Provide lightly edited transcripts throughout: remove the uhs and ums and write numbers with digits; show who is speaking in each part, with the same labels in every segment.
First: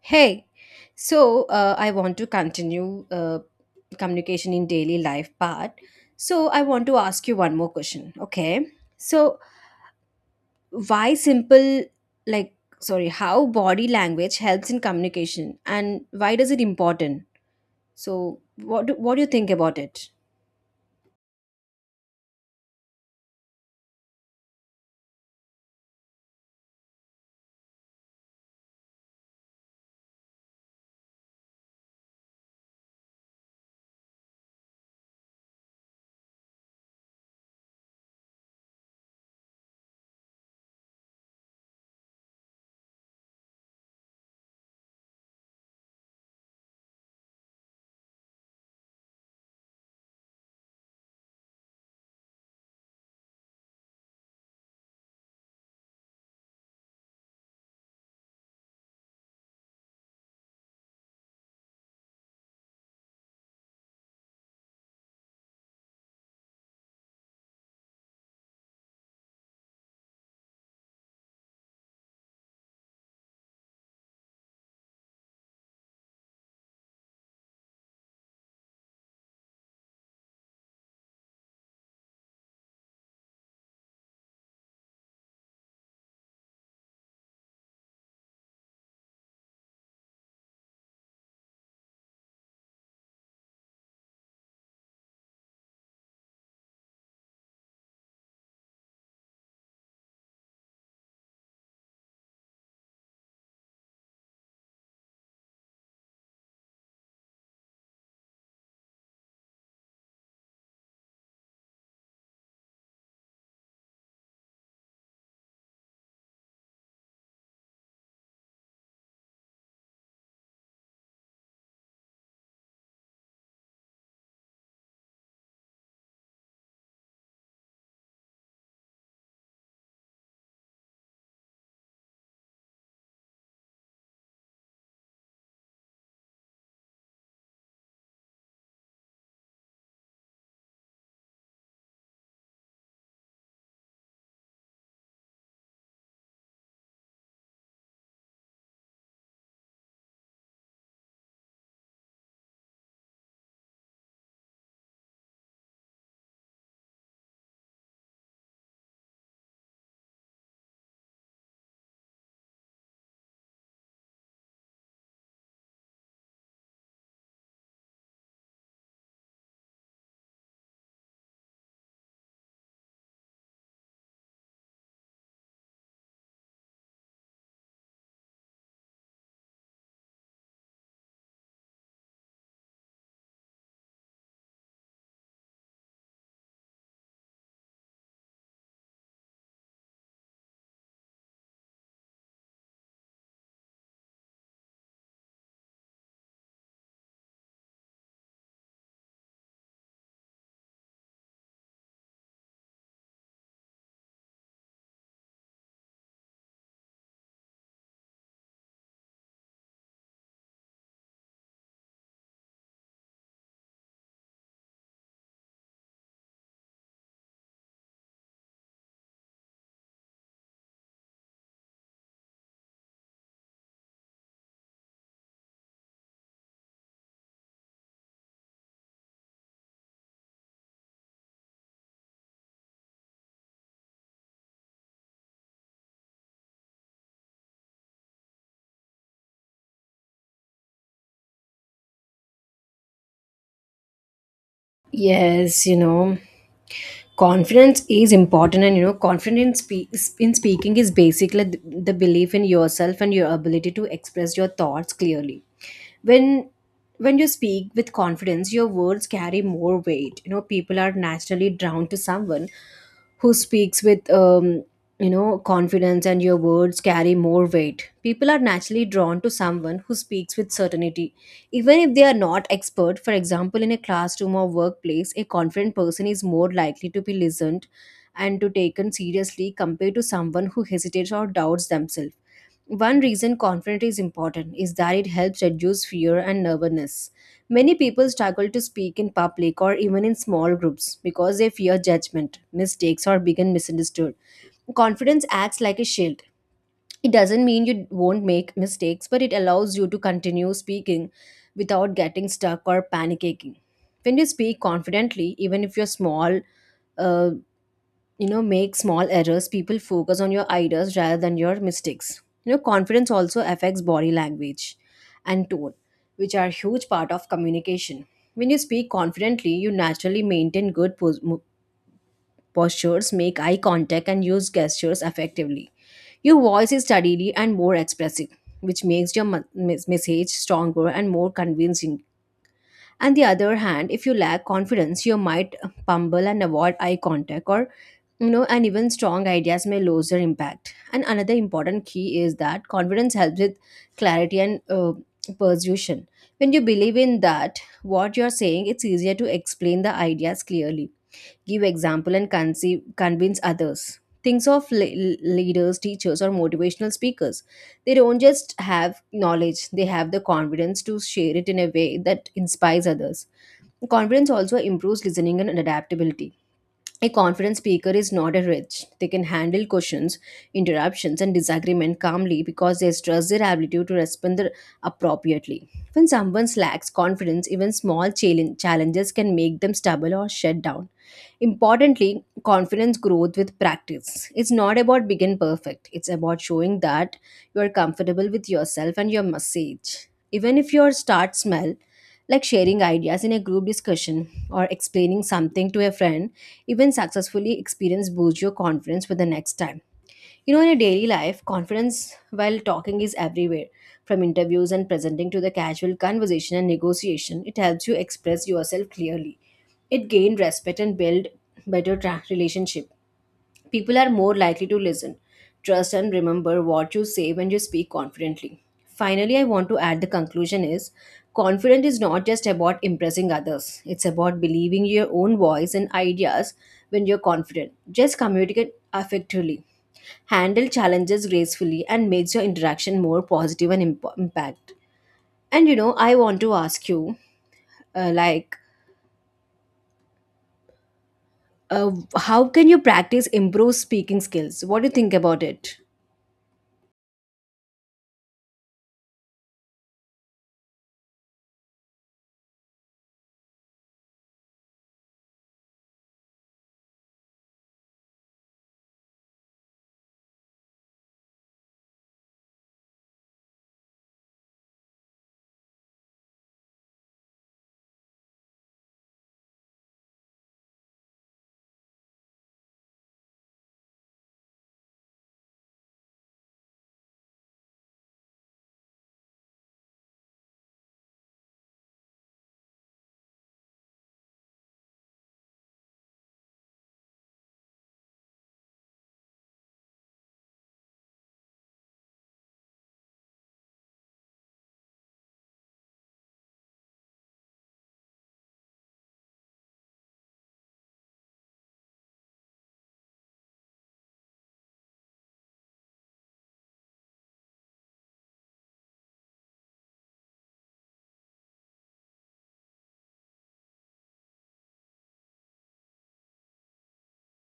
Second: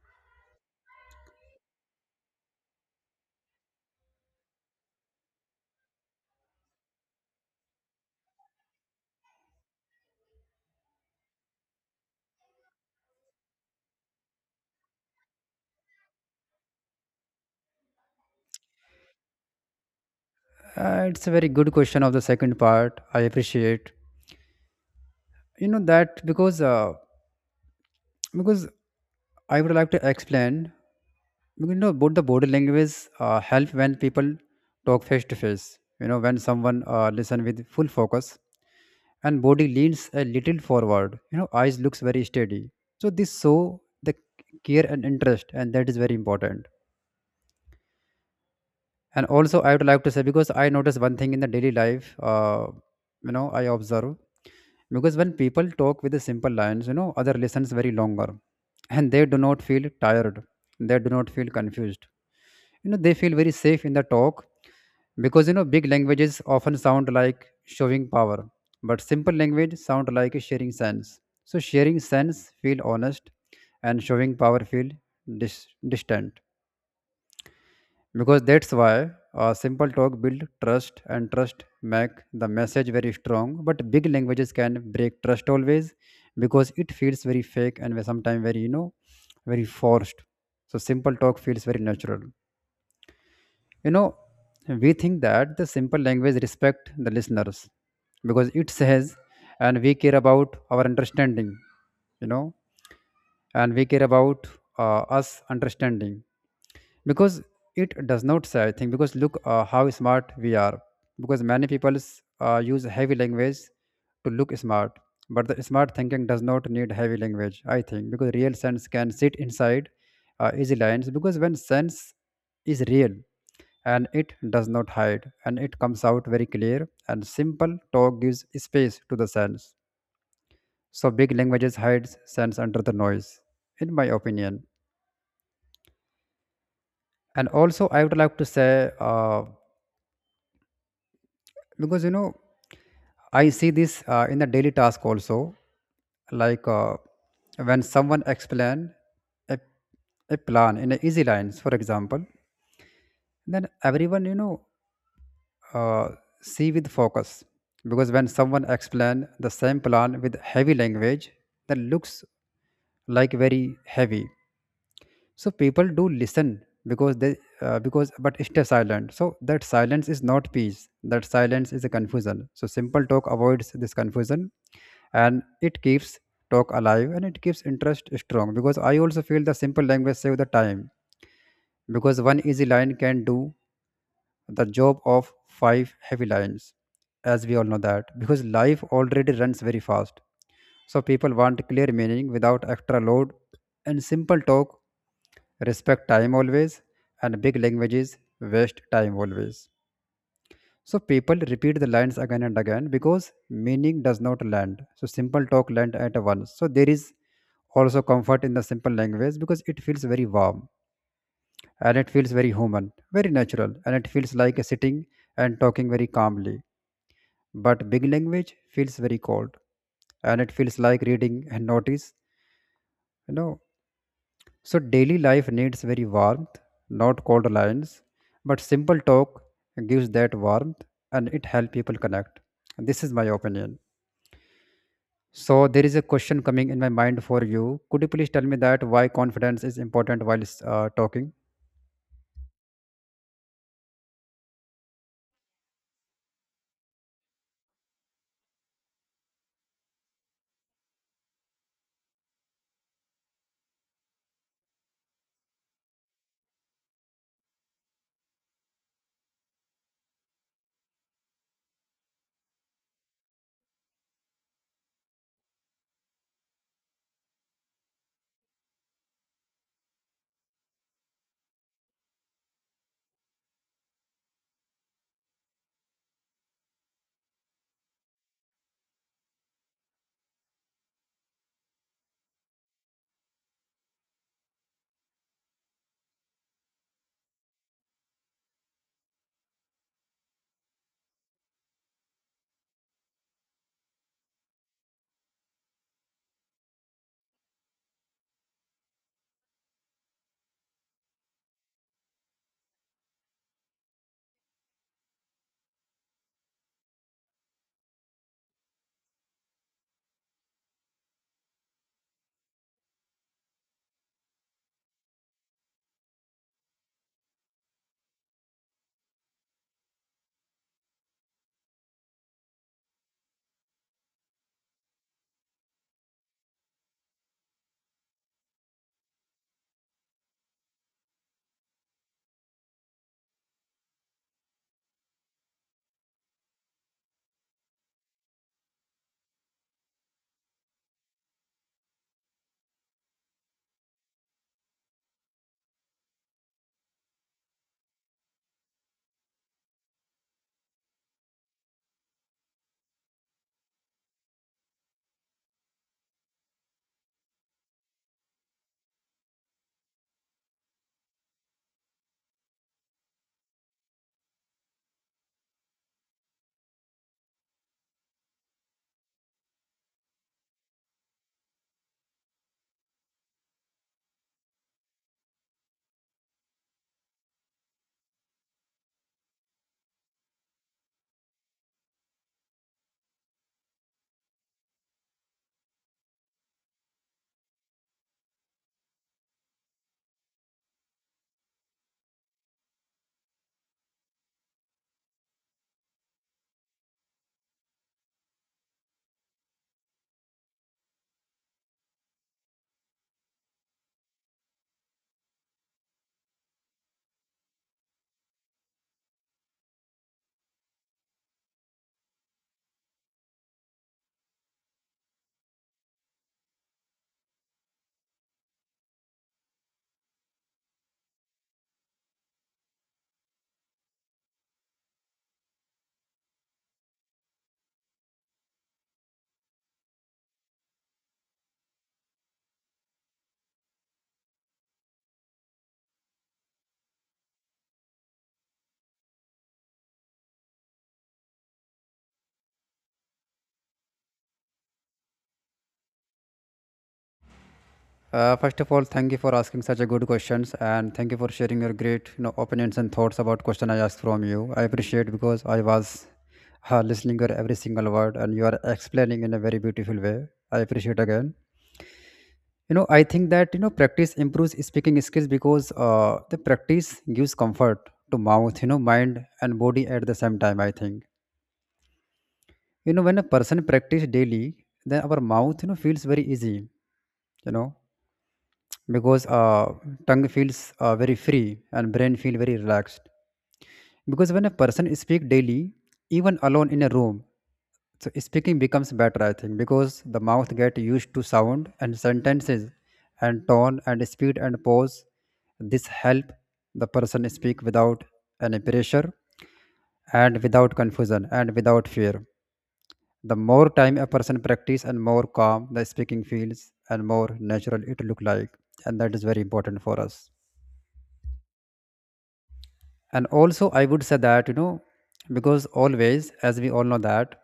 Speaker 1: Hey, I want to continue communication in daily life part. So I want to ask you one more question. Okay. So why simple like sorry, How body language helps in communication and why does it important? So what do you think about it?
Speaker 2: It's a very good question of the second part. I appreciate that because because I would like to explain both the body language help when people talk face to face. When someone listen with full focus and body leans a little forward. Eyes looks very steady. So this show the care and interest, and that is very important. And also I would like to say because I notice one thing in the daily life. uh, I observe because when people talk with the simple lines, other listens very longer, and they do not feel tired, they do not feel confused. They feel very safe in the talk, because big languages often sound like showing power, but simple language sound like a sharing sense. So sharing sense feel honest, and showing power feel dis- distant. Because that's why simple talk build trust, and trust make the message very strong, but big languages can break trust always because it feels very fake and sometimes very, very forced. So simple talk feels very natural. you know we think that the simple language respect the listeners because it says, and we care about our understanding, you know and we care about us understanding, because it does not say anything. Because look, how smart we are. Because many people use heavy language to look smart, but the smart thinking does not need heavy language, I think, because real sense can sit inside easy lines. Because when sense is real, and it does not hide, and it comes out very clear, and simple talk gives space to the sense. So big languages hides sense under the noise, in my opinion. And also I would like to say, because you know I see this in the daily task also, like, when someone explain a, a plan in a easy lines, for example, then everyone, uh, see with focus. Because when someone explain the same plan with heavy language, that looks like very heavy. So people do listen, because they because but stay silent. So that silence is not peace. That silence is a confusion. So simple talk avoids this confusion, and it keeps talk alive, and it keeps interest strong. Because I also feel the simple language save the time, because one easy line can do the job of five heavy lines, as we all know that, because life already runs very fast, so people want clear meaning without extra load. And simple talk respect time always, and big languages waste time always. So people repeat the lines again and again because meaning does not land. So simple talk land at once. So there is also comfort in the simple language because it feels very warm, and it feels very human, very natural, and it feels like sitting and talking very calmly. But big language feels very cold, and it feels like reading and notice. You know, so daily life needs very warmth, not cold lines. But simple talk gives that warmth, and it helps people connect. This is my opinion. So there is a question coming in my mind for you. Could you please tell me that why confidence is important while talking?
Speaker 1: Yes, you know, confidence is important, and you know, in speaking is basically the belief in yourself and your ability to express your thoughts clearly. When when you speak with confidence, your words carry more weight. You know, people are naturally drawn to someone who speaks with you know, confidence, and your words carry more weight. People are naturally drawn to someone who speaks with certainty, even if they are not expert. For example, in a classroom or workplace, a confident person is more likely to be listened and to taken seriously compared to someone who hesitates or doubts themselves. One reason confidence is important is that it helps reduce fear and nervousness. Many people struggle to speak in public or even in small groups because they fear judgment, mistakes, or being misunderstood. Confidence acts like a shield. It doesn't mean you won't make mistakes, but it allows you to continue speaking without getting stuck or panicking. When you speak confidently, even if you're small, uh, you know, make small errors, people focus on your ideas rather than your mistakes. You know, confidence also affects body language and tone, which are huge part of communication. When you speak confidently, you naturally maintain good postures, make eye contact, and use gestures effectively. Your voice is steadily and more expressive, which makes your message stronger and more convincing. On the other hand, if you lack confidence, you might fumble and avoid eye contact, or you know, and even strong ideas may lose their impact. And another important key is that confidence helps with clarity and persuasion. When you believe in that what you're saying, it's easier to explain the ideas clearly, give example, and convince others. Things of leaders, teachers, or motivational speakers, they don't just have knowledge, they have the confidence to share it in a way that inspires others. Confidence also improves listening and adaptability. A confident speaker is not a rich. They can handle questions, interruptions, and disagreement calmly because they trust their ability to respond appropriately. When someone lacks confidence, even challenges can make them stubble or shut down. Importantly, confidence grows with practice. It's not about being perfect, it's about showing that you are comfortable with yourself and your message. Even if your start smell, like sharing ideas in a group discussion or explaining something to a friend, even successfully experience boost your confidence for the next time. You know, in a daily life, confidence while talking is everywhere. From interviews and presenting to the casual conversation and negotiation, it helps you express yourself clearly. It gain respect and build better relationship. People are more likely to listen, trust, and remember what you say when you speak confidently. Finally, I want to add the conclusion is, confidence is not just about impressing others, it's about believing your own voice and ideas when you're confident. Just communicate effectively, handle challenges gracefully, and makes your interaction more positive and impact. And you know, I want to ask you, uh, like, uh, how can you practice improve speaking skills? What do you think about it?
Speaker 2: First of all, thank you for asking such a good questions, and thank you for sharing your great, opinions and thoughts about question I asked from you. I appreciate because I was listening your every single word, and you are explaining in a very beautiful way. I appreciate again. I think that practice improves speaking skills, because the practice gives comfort to mouth, mind and body at the same time, I think. When a person practice daily, then our mouth, feels very easy, you know, because tongue feels very free, and brain feel very relaxed. Because when a person speak daily, even alone in a room, so speaking becomes better, I think, because the mouth get used to sound and sentences and tone and speed and pause. This help the person speak without any pressure and without confusion and without fear. The more time a person practice, and more calm the speaking feels, and more natural it look like. And that is very important for us. And also I would say that, because always, as we all know that,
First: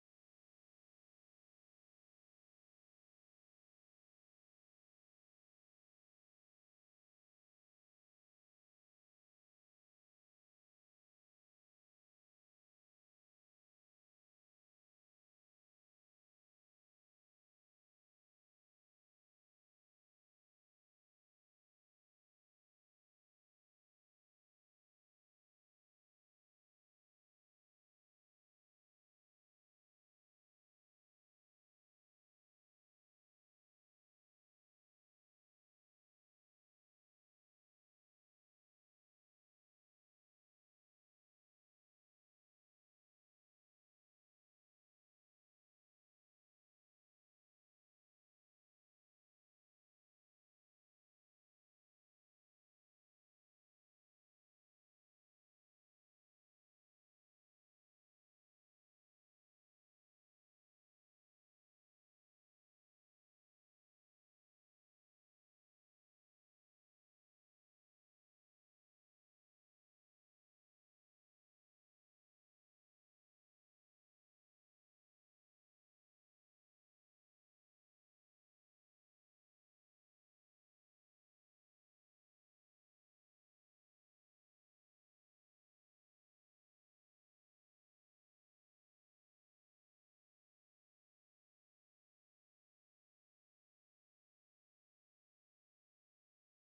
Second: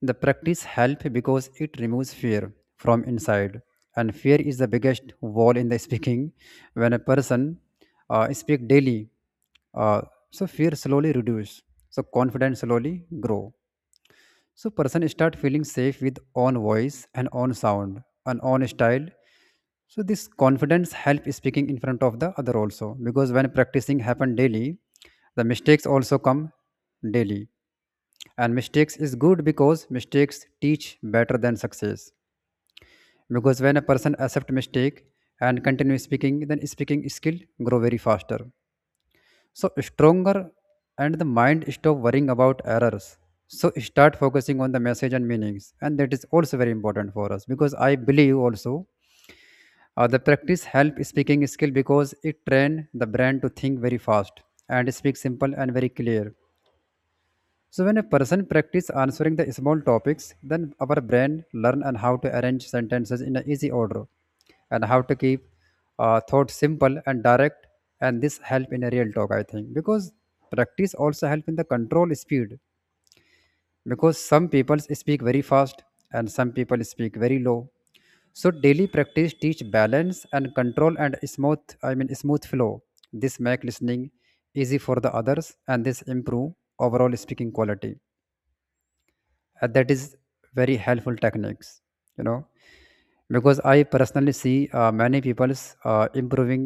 Speaker 2: the practice help because it removes fear from inside. And fear is the biggest wall in the speaking. When a person speak daily, uh, so fear slowly reduce. So confidence slowly grow. So person start feeling safe with own voice and own sound and own style. So this confidence help speaking in front of the other also, because when practicing happen daily, the mistakes also come daily. And mistakes is good because mistakes teach better than success. Because when a person accept mistake and continue speaking, then speaking skill grow very faster, so stronger, and the mind stop worrying about errors, so start focusing on the message and meanings. And that is also very important for us. Because I believe also the practice help speaking skill because it train the brain to think very fast and speak simple and very clear. So when a person practice answering the small topics, then our brain learn and how to arrange sentences in an easy order, and how to keep thought simple and direct, and this help in a real talk, I think. Because practice also help in the control speed, because some people speak very fast and some people speak very low, so daily practice teach balance and control and smooth, I mean smooth flow. This make listening easy for the others, and this improve overall speaking quality. That is very helpful techniques, you know because I personally see many people improving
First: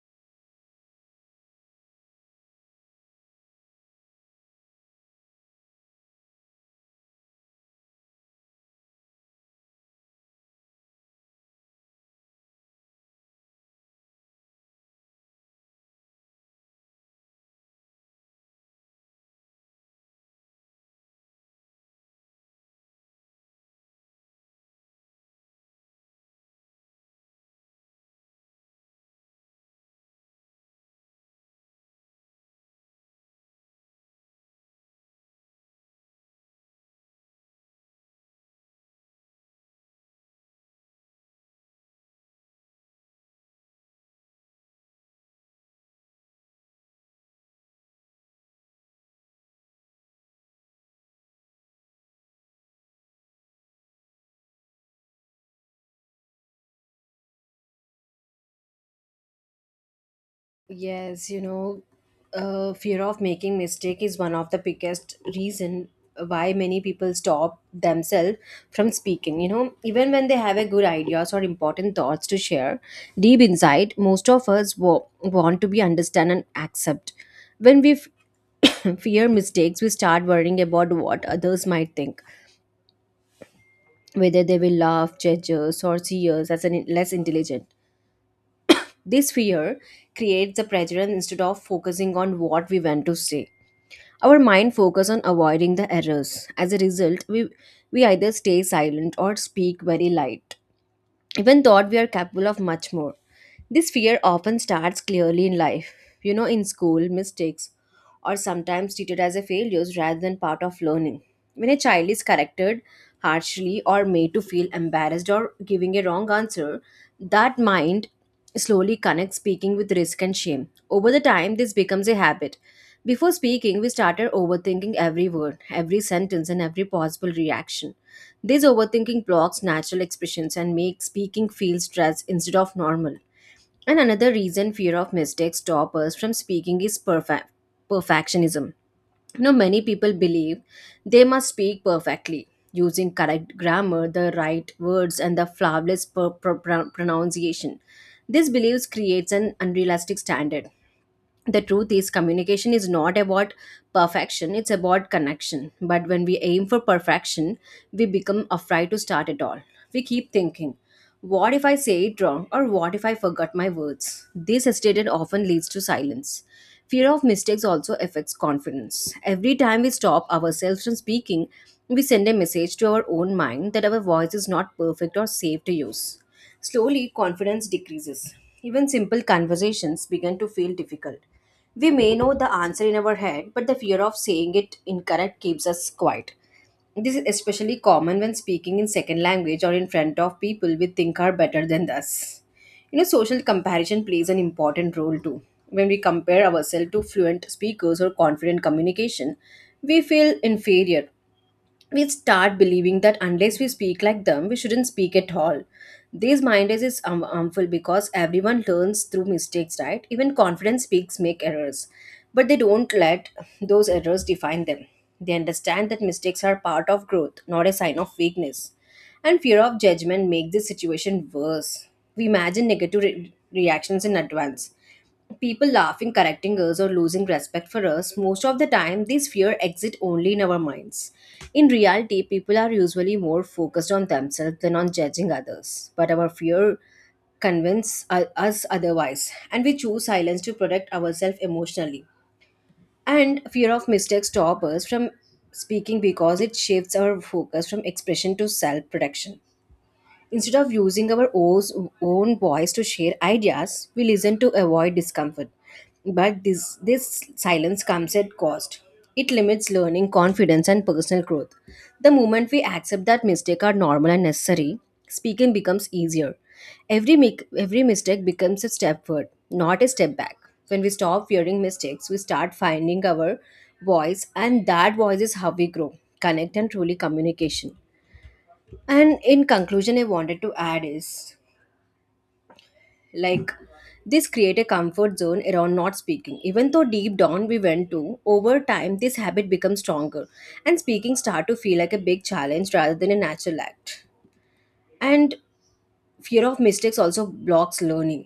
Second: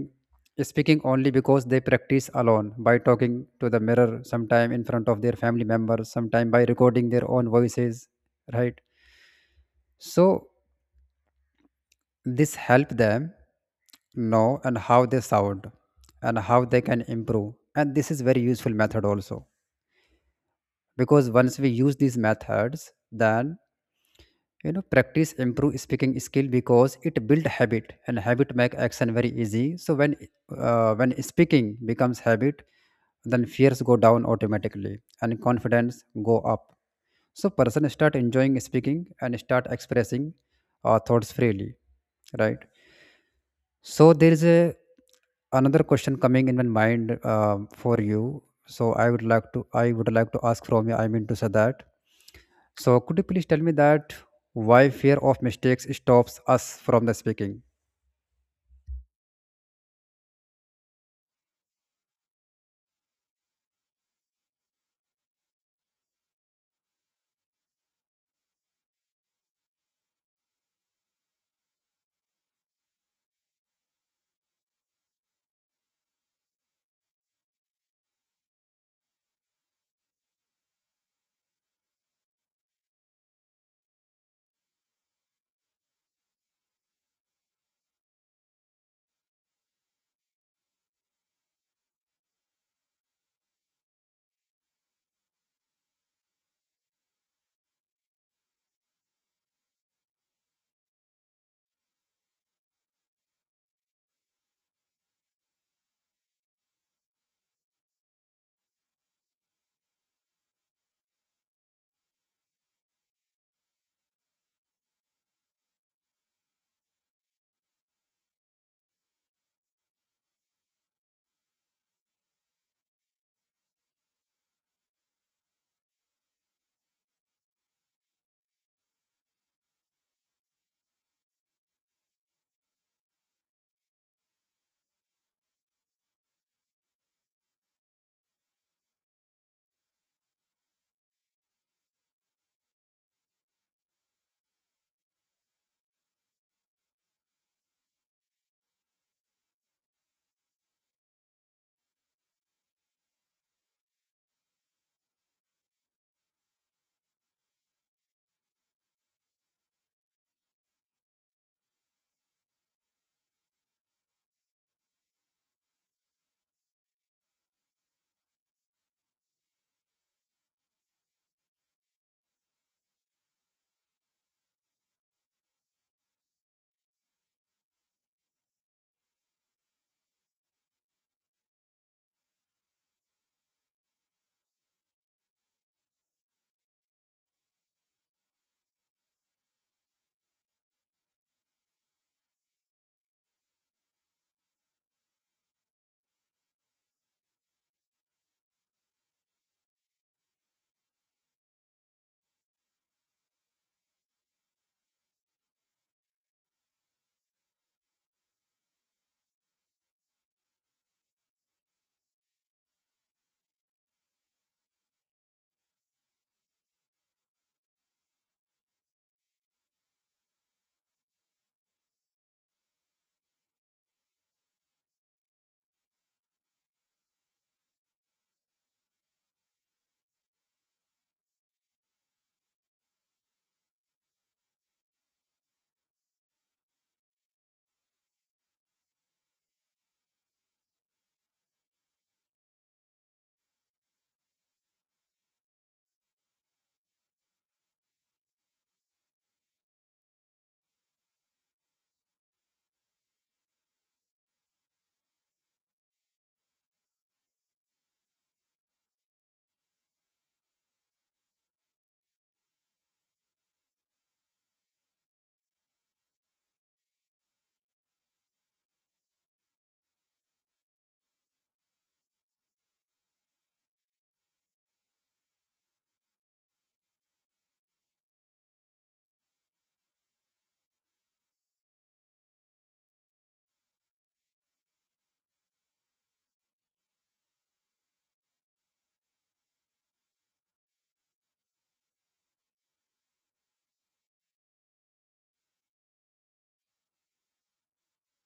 Speaker 2: speaking only because they practice alone by talking to the mirror sometime, in front of their family members sometime, by recording their own voices, right? So this help them know and how they sound and how they can improve, and this is very useful method also. Because once we use these methods, then practice improve speaking skill because it build habit, and habit make action very easy. So when when speaking becomes habit, then fears go down automatically, and confidence go up. So person start enjoying speaking and start expressing thoughts freely, right? So there is a another question coming in my mind for you. So I would like to ask from you, I mean to say that, so, could you please tell me that why fear of mistakes stops us from the speaking?
Speaker 1: Yes, you know, fear of making mistake is one of the biggest reason why many people stop themselves from speaking. You know, even when they have a good ideas or important thoughts to share, deep inside, most of us want to be understand and accept. When we fear mistakes, we start worrying about what others might think, whether they will laugh, judge us, or see us as an less intelligent. This fear creates the prejudice. Instead of focusing on what we want to say, our mind focuses on avoiding the errors. As a result, we either stay silent or speak very light, even thought we are capable of much more. This fear often starts clearly in life, you know, in school, mistakes, or sometimes treated as a failures rather than part of learning. When a child is corrected harshly or made to feel embarrassed or giving a wrong answer, that mind slowly connects speaking with risk and shame. Over the time, this becomes a habit. Before speaking, we started overthinking every word, every sentence, and every possible reaction. This overthinking blocks natural expressions and makes speaking feel stressed instead of normal. And another reason fear of mistakes stop us from speaking is perfectionism. You know, many people believe they must speak perfectly, using correct grammar, the right words, and the flawless pronunciation. This beliefs creates an unrealistic standard. The truth is, communication is not about perfection, it's about connection. But when we aim for perfection, we become afraid to start at all. We keep thinking, what if I say it wrong, or what if I forgot my words? This hesitation often leads to silence. Fear of mistakes also affects confidence. Every time we stop ourselves from speaking, we send a message to our own mind that our voice is not perfect or safe to use. Slowly, confidence decreases. Even simple conversations begin to feel difficult. We may know the answer in our head, but the fear of saying it incorrect keeps us quiet. This is especially common when speaking in second language or in front of people we think are better than us. You know, social comparison plays an important role too. When we compare ourselves to fluent speakers or confident communication, we feel inferior. We start believing that unless we speak like them, we shouldn't speak at all. These minders is harmful because everyone learns through mistakes, right? Even confident speaks make errors, but they don't let those errors define them. They understand that mistakes are part of growth, not a sign of weakness. And fear of judgment make this situation worse. We imagine negative reactions in advance, people laughing, correcting us, or losing respect for us. Most of the time, these fear exit only in our minds. In reality, people are usually more focused on themselves than on judging others. But our fear convince us otherwise, and we choose silence to protect ourselves emotionally. And fear of mistakes stop us from speaking because it shifts our focus from expression to self protection. Instead of using our own voice to share ideas, we listen to avoid discomfort. But this silence comes at cost. It limits learning, confidence, and personal growth. The moment we accept that mistakes are normal and necessary, speaking becomes easier. Every mistake becomes a step forward, not a step back. When we stop fearing mistakes, we start finding our voice, and that voice is how we grow, connect, and truly communication. And in conclusion, I wanted to add is, like, this create a comfort zone around not speaking. Even though deep down we went to, over time this habit becomes stronger and speaking start to feel like a big challenge rather than a natural act. And fear of mistakes also blocks learning.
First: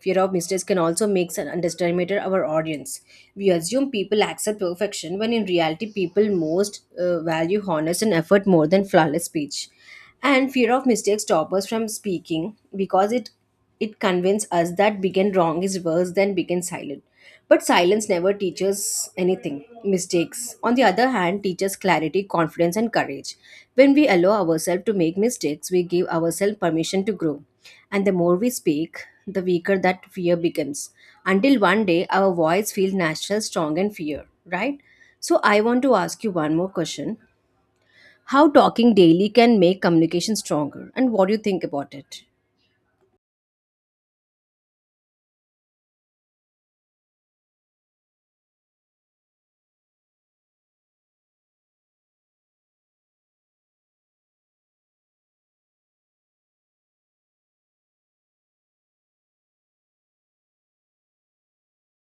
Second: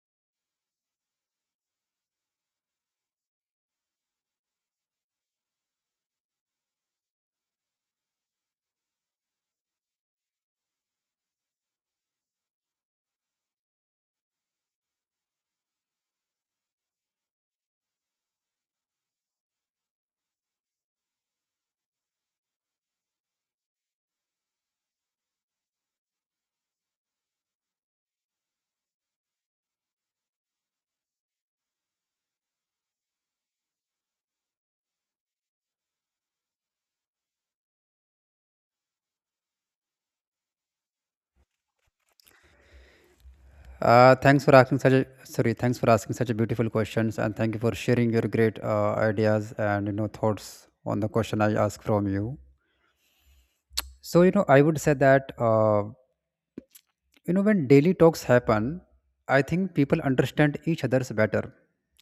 Speaker 1: Fear of mistakes can also make an underestimated our audience. We assume people accept perfection when in reality people most value honest and effort more than flawless speech. And fear of mistakes stop us from speaking because it convinces us that begin wrong is worse than begin silent. But silence never teaches anything. Mistakes, on the other hand, teaches clarity, confidence, and courage. When we allow ourselves to make mistakes, we give ourselves permission to grow. And the more we speak, the weaker that fear becomes. Until one day, our voice feels natural, strong, and fear, right? So, I want to ask you one more question. How talking daily can make communication stronger? And what do you think about it?
Speaker 2: Thanks for asking such a sorry. Thanks for asking such a beautiful questions, and thank you for sharing your great ideas and thoughts on the question I asked from you. So I would say that when daily talks happen, I think people understand each other's better.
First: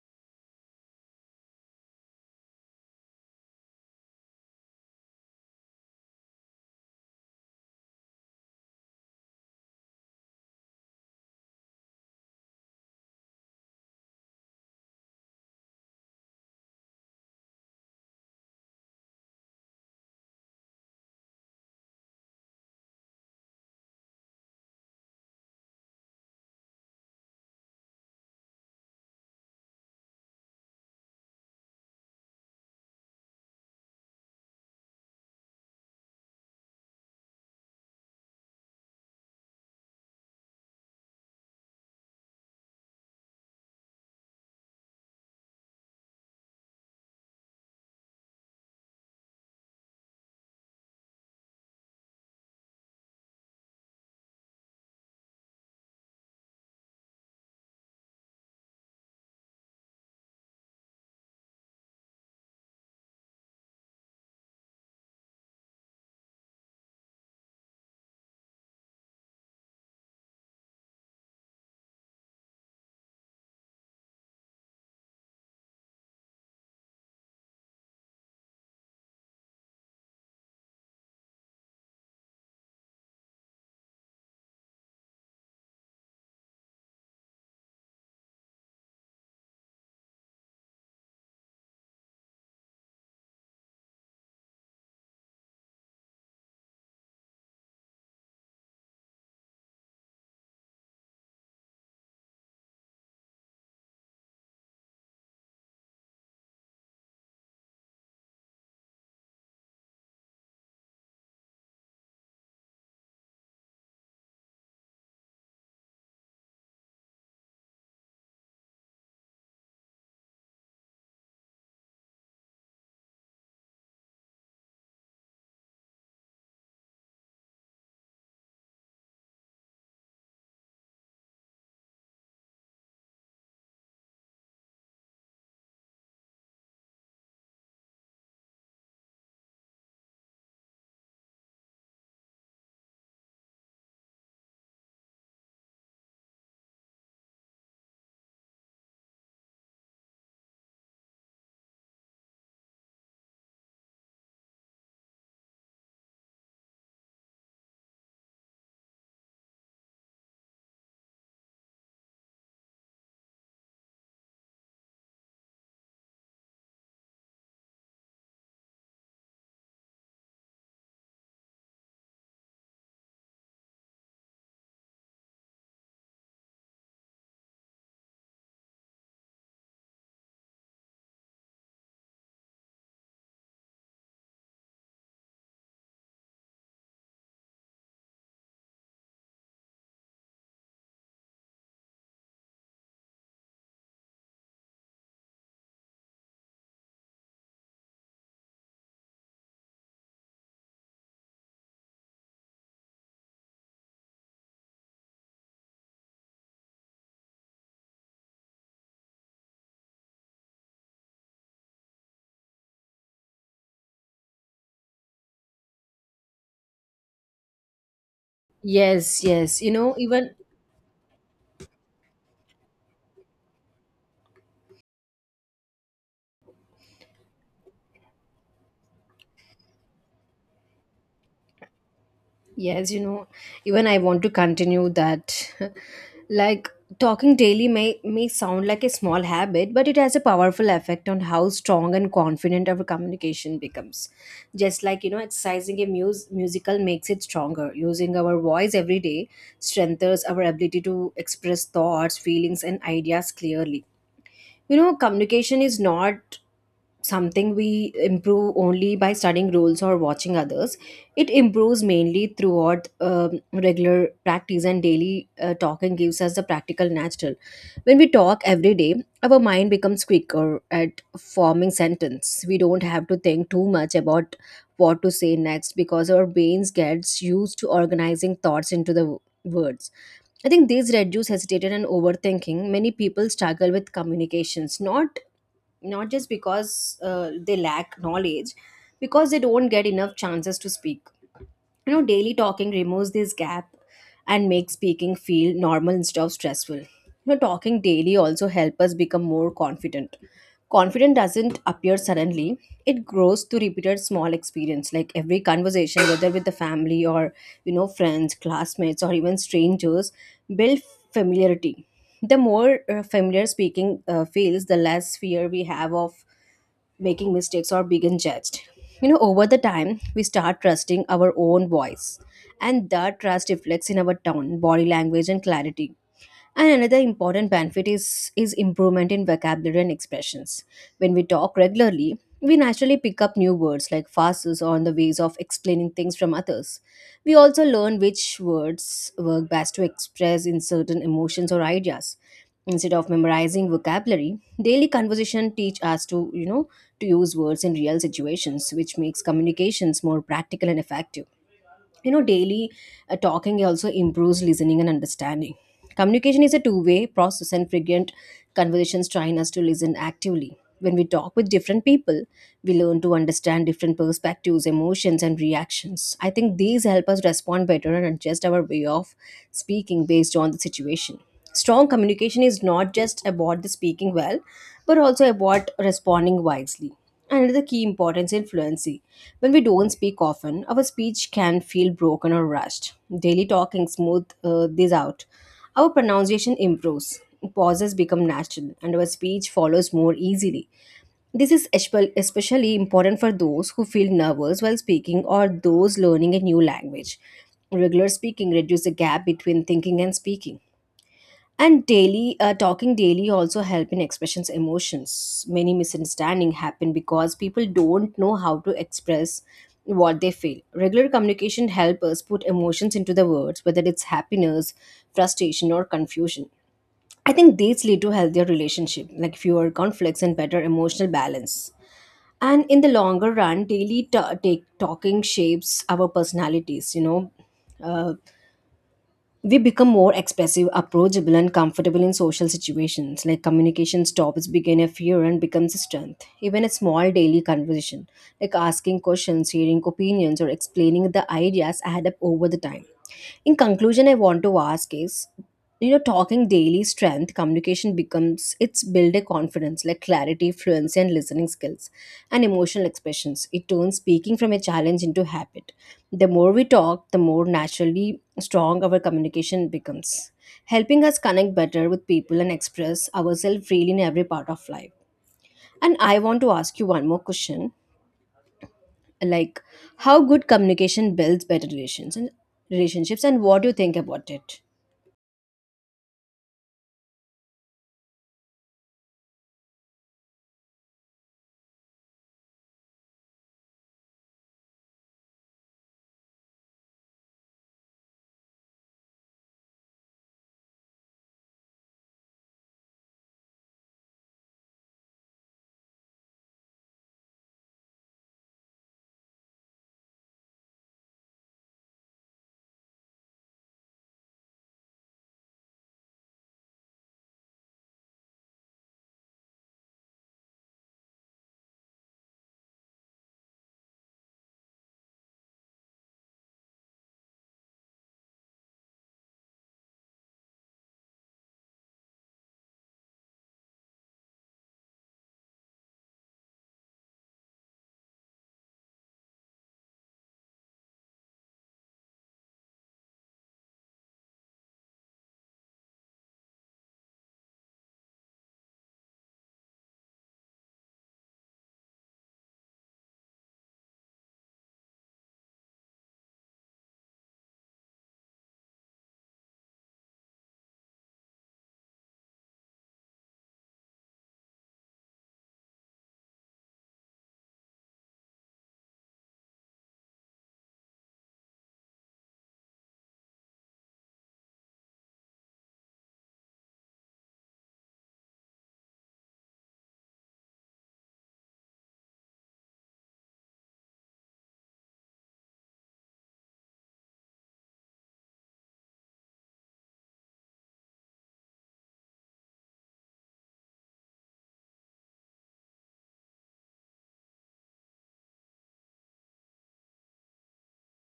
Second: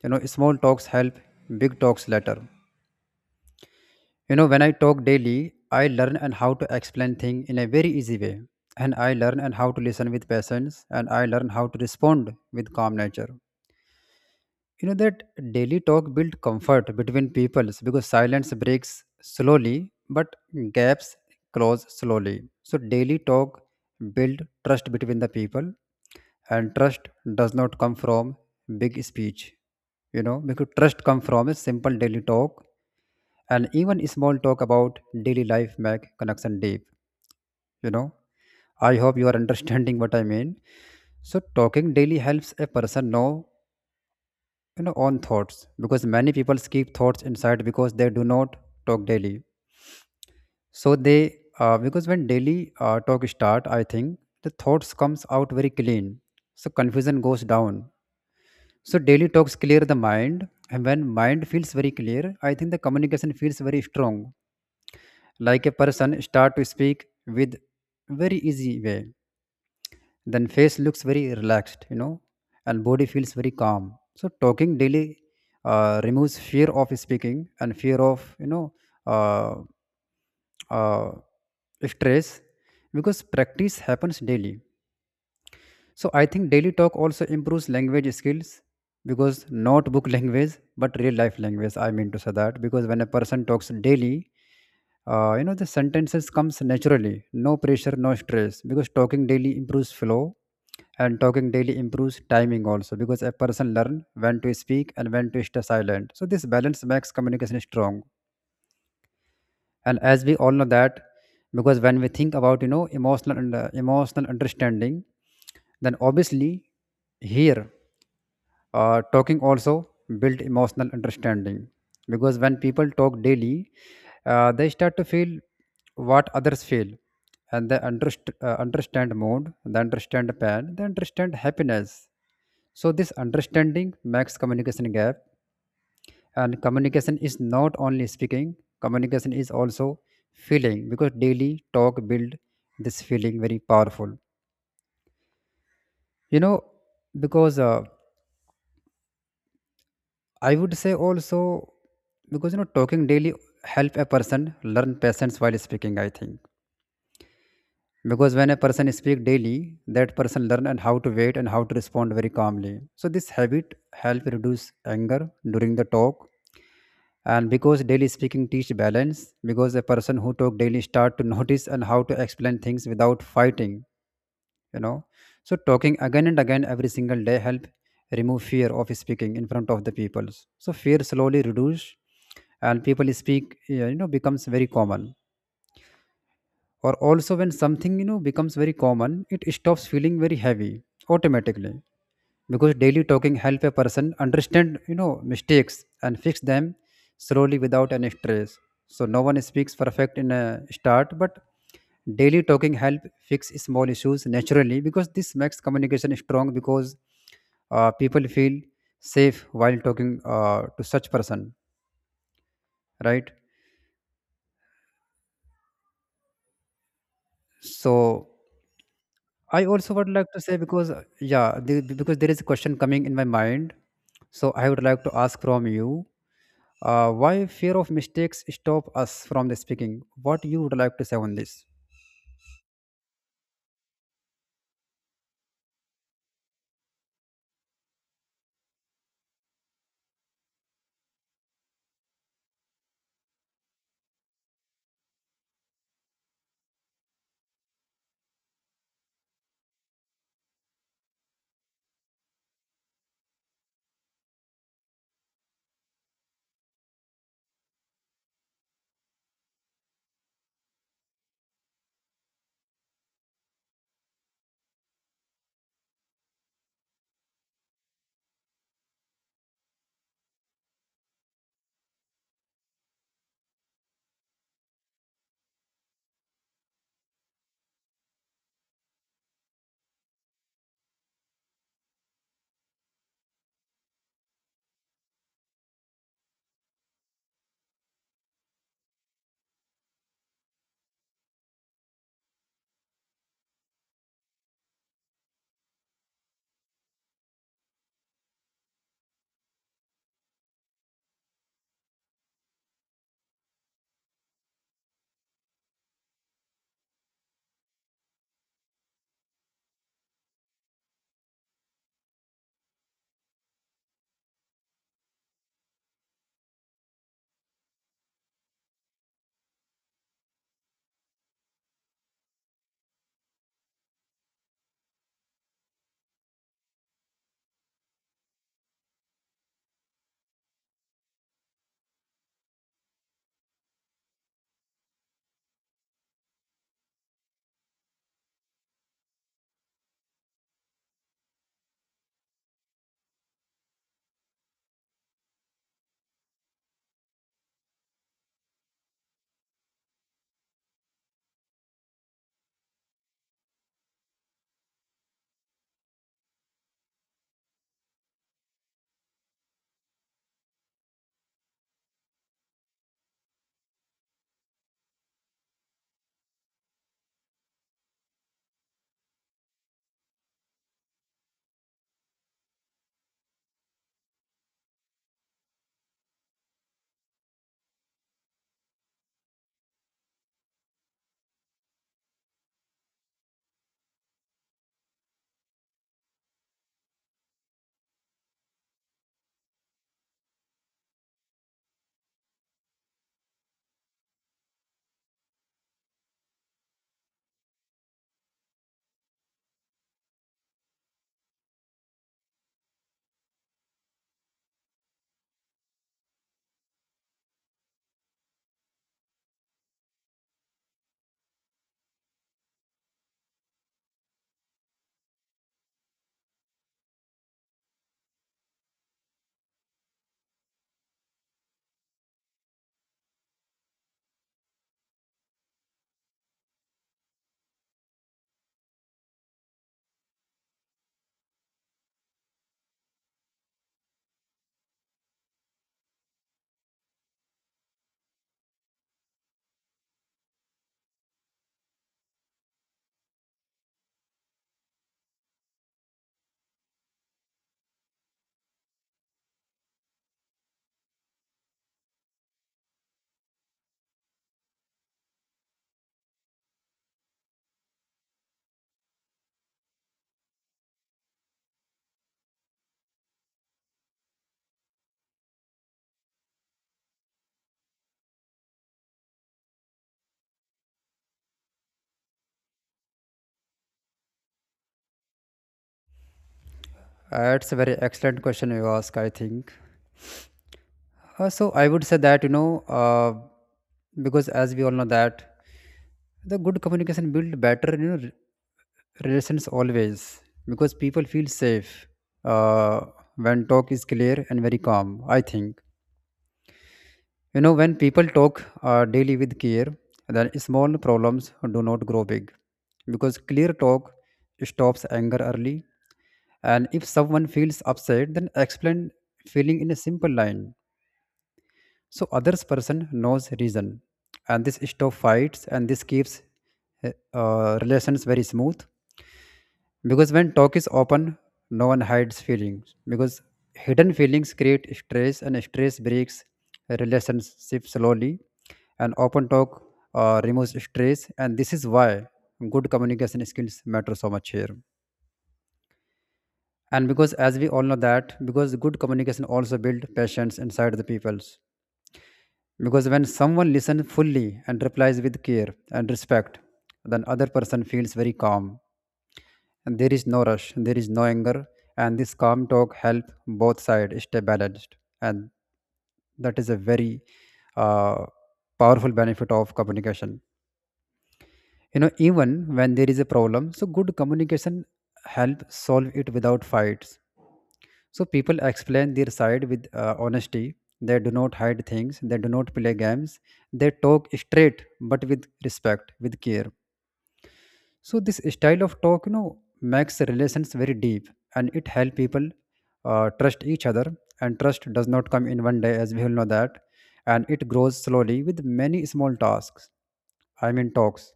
Speaker 2: Small talks help, big talks later. When I talk daily, I learn and how to explain things in a very easy way. And I learn and how to listen with patience, and I learn how to respond with calm nature. That daily talk build comfort between peoples, because silence breaks slowly, but gaps close slowly. So daily talk build trust between the people, and trust does not come from big speech, because trust come from a simple daily talk, and even small talk about daily life make connection deep. you know I hope you are understanding what I mean. So talking daily helps a person know own thoughts, because many people keep thoughts inside because they do not talk daily. So they because when daily talk start, I think the thoughts comes out very clean. So confusion goes down. So daily talks clear the mind, and when mind feels very clear, I think the communication feels very strong. Like a person start to speak with very easy way, then face looks very relaxed, and body feels very calm. So talking daily removes fear of speaking, and fear of, uh, uh, stress, because practice happens daily. So I think daily talk also improves language skills, because not book language, but real life language. I mean to say that because when a person talks daily, you know the sentences comes naturally, no pressure, no stress. Because talking daily improves flow, and talking daily improves timing also, because a person learn when to speak and when to stay silent. So this balance makes communication strong, and as we all know that, because when we think about, you know, emotional and, emotional understanding, then obviously here, talking also build emotional understanding. Because when people talk daily, they start to feel what others feel, and they understand mood, they understand pain, they understand happiness. So this understanding makes communication gap, and communication is not only speaking, communication is also feeling, because daily talk build this feeling very powerful, you know. Because I would say also, because you know talking daily help a person learn patience while speaking, I think. Because when a person speak daily, that person learn and how to wait and how to respond very calmly. So this habit help reduce anger during the talk. And because daily speaking teach balance, because a person who talk daily start to notice and how to explain things without fighting, you know. So talking again and again every single day help remove fear of speaking in front of the peoples, so fear slowly reduce. And people speak, yeah, you know becomes very common. Or also when something you know becomes very common, it stops feeling very heavy automatically. Because daily talking help a person understand you know mistakes and fix them slowly without any stress. So no one speaks perfect in a start, but daily talking help fix small issues naturally, because this makes communication strong. Because people feel safe while talking to such person, right. So
Speaker 1: Yes,
Speaker 2: I
Speaker 1: yes. You know,
Speaker 2: also would like
Speaker 1: even
Speaker 2: to say, because because there is a question coming in my mind, so I would like to ask from you. Why fear of mistakes stop us from the speaking? What you would like to say on this?
Speaker 1: Yes, you know, even I want to continue that. Like, talking daily may sound like a small habit, but it has a powerful effect on how strong and confident our communication becomes. Just like, you know, exercising a musical makes it stronger. Using our voice every day strengthens our ability to express thoughts, feelings, and ideas clearly. You know, communication is not something we improve only by studying rules or watching others. It improves mainly throughout regular practice, and daily talking gives us the practical natural. When we talk every day, our mind becomes quicker at forming sentence. We don't have to think too much about what to say next because our brains gets used to organizing thoughts into the words. I think these reduce hesitation and overthinking. Many people struggle with communications, not just because they lack knowledge because they don't get enough chances to speak. You know, daily talking removes this gap and makes speaking feel normal instead of stressful. You know, talking daily also help us become more confident. Confidence doesn't appear suddenly, it grows through repeated small experience. Like every conversation, whether with the family or, you know, friends, classmates, or even strangers, build familiarity. The more familiar speaking feels, the less fear we have of making mistakes or being judged. You know, over the time, we start trusting our own voice, and that trust reflects in our tone, body language, and clarity. And another important benefit is improvement in vocabulary and expressions. When we talk regularly, we naturally pick up new words like phrases or the ways of explaining things from others. We also learn which words work best to express in certain emotions or ideas. Instead of memorizing vocabulary, daily conversation teach us to, you know, to use words in real situations, which makes communications more practical and effective. You know, daily talking also improves listening and understanding. Communication is a two-way process, and frequent conversations train us to listen actively. When we talk with different people, we learn to understand different perspectives, emotions, and reactions. I think these help us respond better and adjust our way of speaking based on the situation. Strong communication is not just about the speaking well, but also about responding wisely. Another key importance in fluency. When we don't speak often, our speech can feel broken or rushed. Daily talking smooth this out. Our pronunciation improves, pauses become natural, and our speech follows more easily. This is especially important for those who feel nervous while speaking or those learning a new language. Regular speaking reduces the gap between thinking and speaking. And daily talking daily also help in expressions, emotions. Many misunderstanding happen because people don't know how to express what they feel. Regular communication help us put emotions into the words, whether it's happiness, frustration, or confusion. I think these lead to healthier relationship like fewer conflicts and better emotional balance. And in the longer run, daily ta take talking shapes our personalities. Uh, we become more expressive, approachable, and comfortable in social situations. Like communication stops, begin a fear, and becomes a strength. Even a small daily conversation, like asking questions, hearing opinions, or explaining the ideas, add up over the time. In conclusion, I want to ask is, you know, talking daily strength, communication becomes it's build a confidence like clarity, fluency, and listening skills, and emotional expressions. It turns speaking from a challenge into habit. The more we talk, the more naturally strong our communication becomes, helping us connect better with people and express ourselves freely in every part of life. And I want to ask you one more question, like how good communication builds better relations and relationships, and what do you think about it?
Speaker 2: It's a very excellent question you ask, I think. So I would say that, you know, because as we all know that the good communication build better, you know, relations always, because people feel safe uh, when talk is clear and very calm, I think. You know, when people talk daily with care, then small problems do not grow big, because clear talk stops anger early. And if someone feels upset then explain feeling in a simple line, so others person knows reason, and this stop fights, and this keeps relations very smooth. Because when talk is open, no one hides feelings, because hidden feelings create stress, and stress breaks a relationship slowly. And open talk removes stress, and this is why good communication skills matter so much here. And because as we all know that, because good communication also build patience inside the peoples, because when someone listens fully and replies with care and respect, then other person feels very calm, and there is no rush, there is no anger, and this calm talk help both sides stay balanced. And that is a very uh, powerful benefit of communication, you know. Even when there is a problem, so good communication help solve it without fights. So people explain their side with honesty. They do not hide things, they do not play games. They talk straight, but with respect, with care. So this style of talk, you know, makes relations very deep, and it help people trust each other. And trust does not come in one day, as we all know that, and it grows slowly with many small tasks. I mean talks,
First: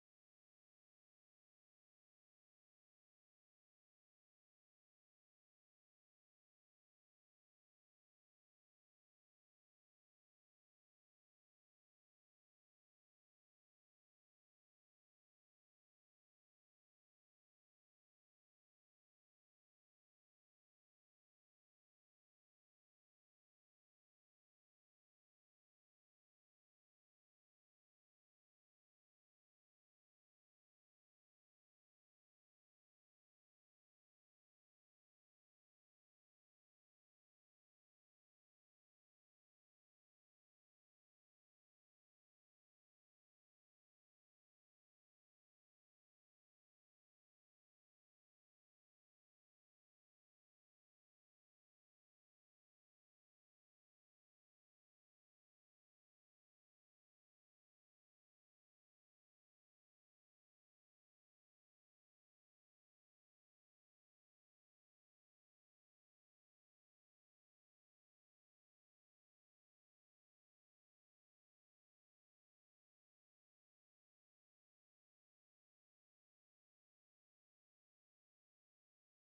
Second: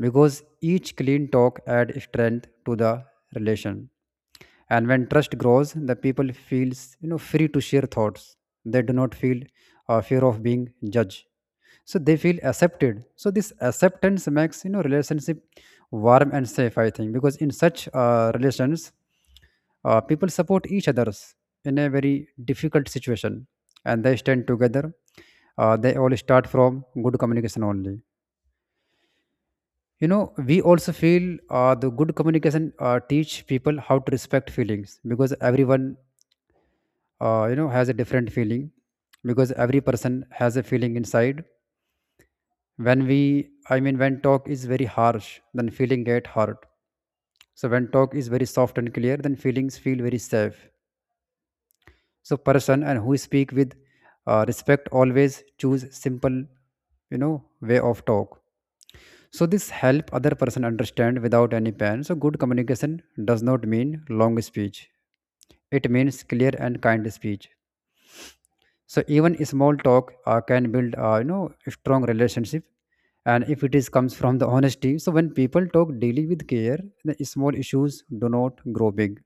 Speaker 2: because each clean talk add strength to the relation. And when trust grows, the people feels, you know, free to share thoughts, they do not feel fear of being judged, so they feel accepted, so this acceptance makes, you know, relationship warm and safe, I think. Because in such relations, people support each others in a very difficult situation, and they stand together. They all start from good communication only, you know. We also feel the good communication teach people how to respect feelings, because everyone, you know, has a different feeling, because every person has a feeling inside. When we, I mean, when talk is very harsh then feeling get hurt, so when talk is very soft and clear then feelings feel very safe. So person and who speak with respect always choose simple, you know, way of talk. So this help other person understand without any pain. So good communication does not mean long speech, it means clear and kind speech. So even small talk can build, you know, a strong relationship, and if it is comes from the honesty. So when people talk daily with care, the small issues do not grow big,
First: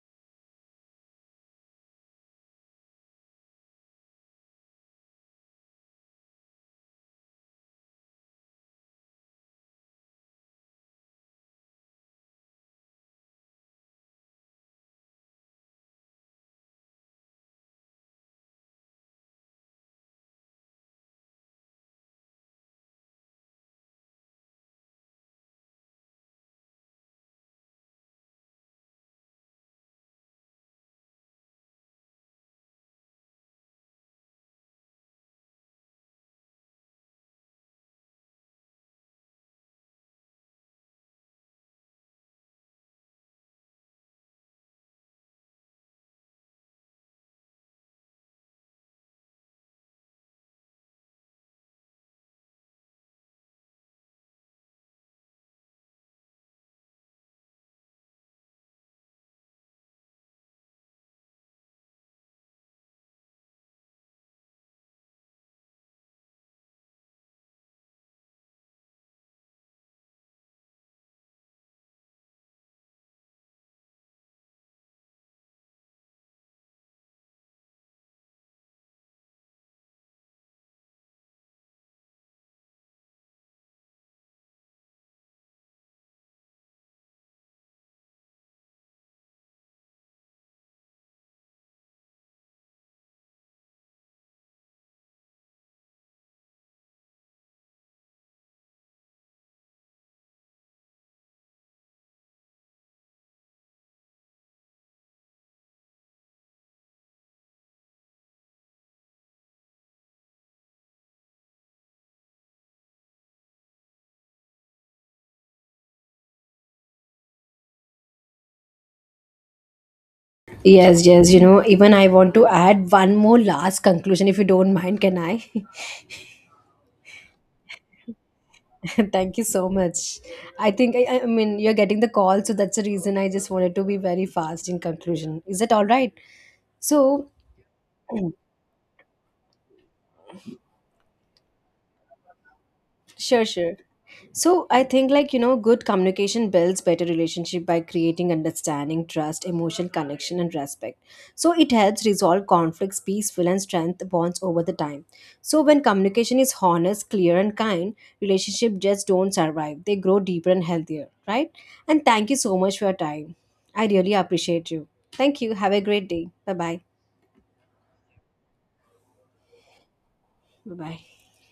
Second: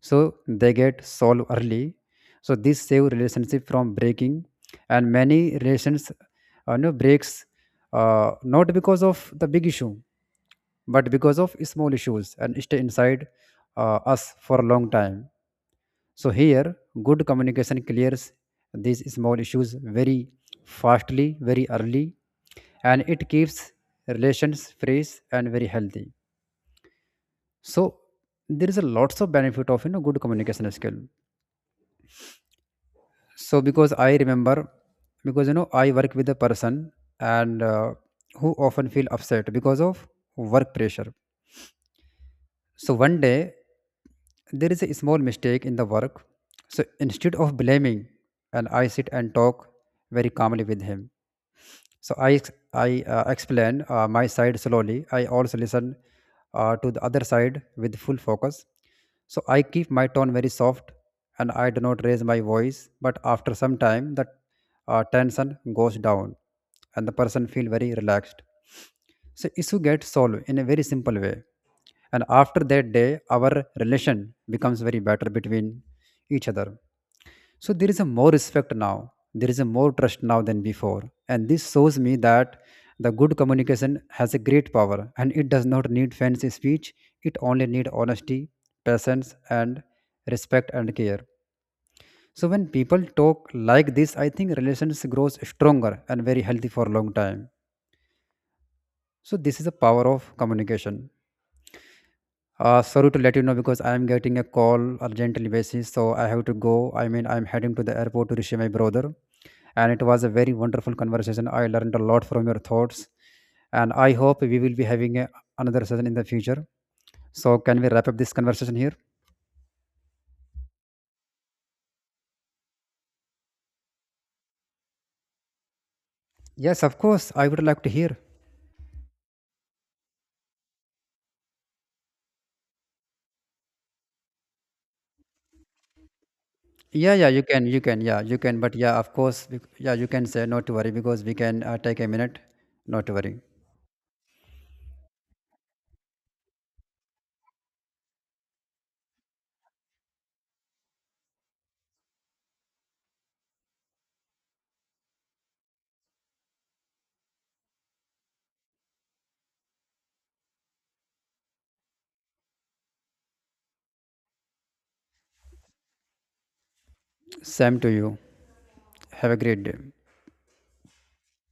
Speaker 2: so they get solved early, so this save relationship from breaking. And many relations, you know, breaks not because of the big issue, but because of small issues and stay inside us for a long time. So here, good communication clears these small issues very fastly, very early, and it keeps relations fresh and very healthy. So there is a lots of benefit of, you know, good communication skill. So because I remember, because you know I work with a person, and who often feel upset because of work pressure. So one day, there is a small mistake in the work. So instead of blaming, and I sit and talk very calmly with him. So I explained my side slowly. I also listen to the other side with full focus. So I keep my tone very soft, and I do not raise my voice. But after some time, the tension goes down, and the person feel very relaxed. So issue gets solved in a very simple way. And after that day, our relation becomes very better between each other. So there is a more respect now, there is a more trust now than before. And this shows me that the good communication has a great power, and it does not need fancy speech. It only needs honesty, patience, and respect and care. So when people talk like this, I think relations grows stronger and very healthy for a long time. So this is the power of communication. Sorry to let you know, because I am getting a call urgently basis, so I have to go. I mean, I'm heading to the airport to receive my brother, and it was a very wonderful conversation. I learned a lot from your thoughts, and I hope we will be having another session in the future. So, can we wrap up this conversation here?
Speaker 1: Yes, yes, you know, even I want to add one more last conclusion if you don't mind, can I?
Speaker 2: Yes, of course. I would like to hear.
Speaker 1: Thank you so much. I think, I mean, you're getting the call, so that's the reason I just wanted to be very fast in conclusion. Is that all right?
Speaker 2: Yeah,
Speaker 1: So,
Speaker 2: yeah, you can, yeah, you can. But yeah, of course, yeah, you can say not to worry, because we can take a minute. Not to worry.
Speaker 1: sure, sure. So I think, like, you know, good communication builds better relationship by creating understanding, trust, emotional connection, and respect. So it helps resolve conflicts, peaceful, and strength bonds over the time. So when communication is honest, clear, and kind, relationship just don't survive. They grow deeper and healthier, right? And thank you so much for your time. I really appreciate you. Thank you. Have a great day. Bye bye.
Speaker 2: Same to you. Have a great day.
Speaker 1: Bye bye.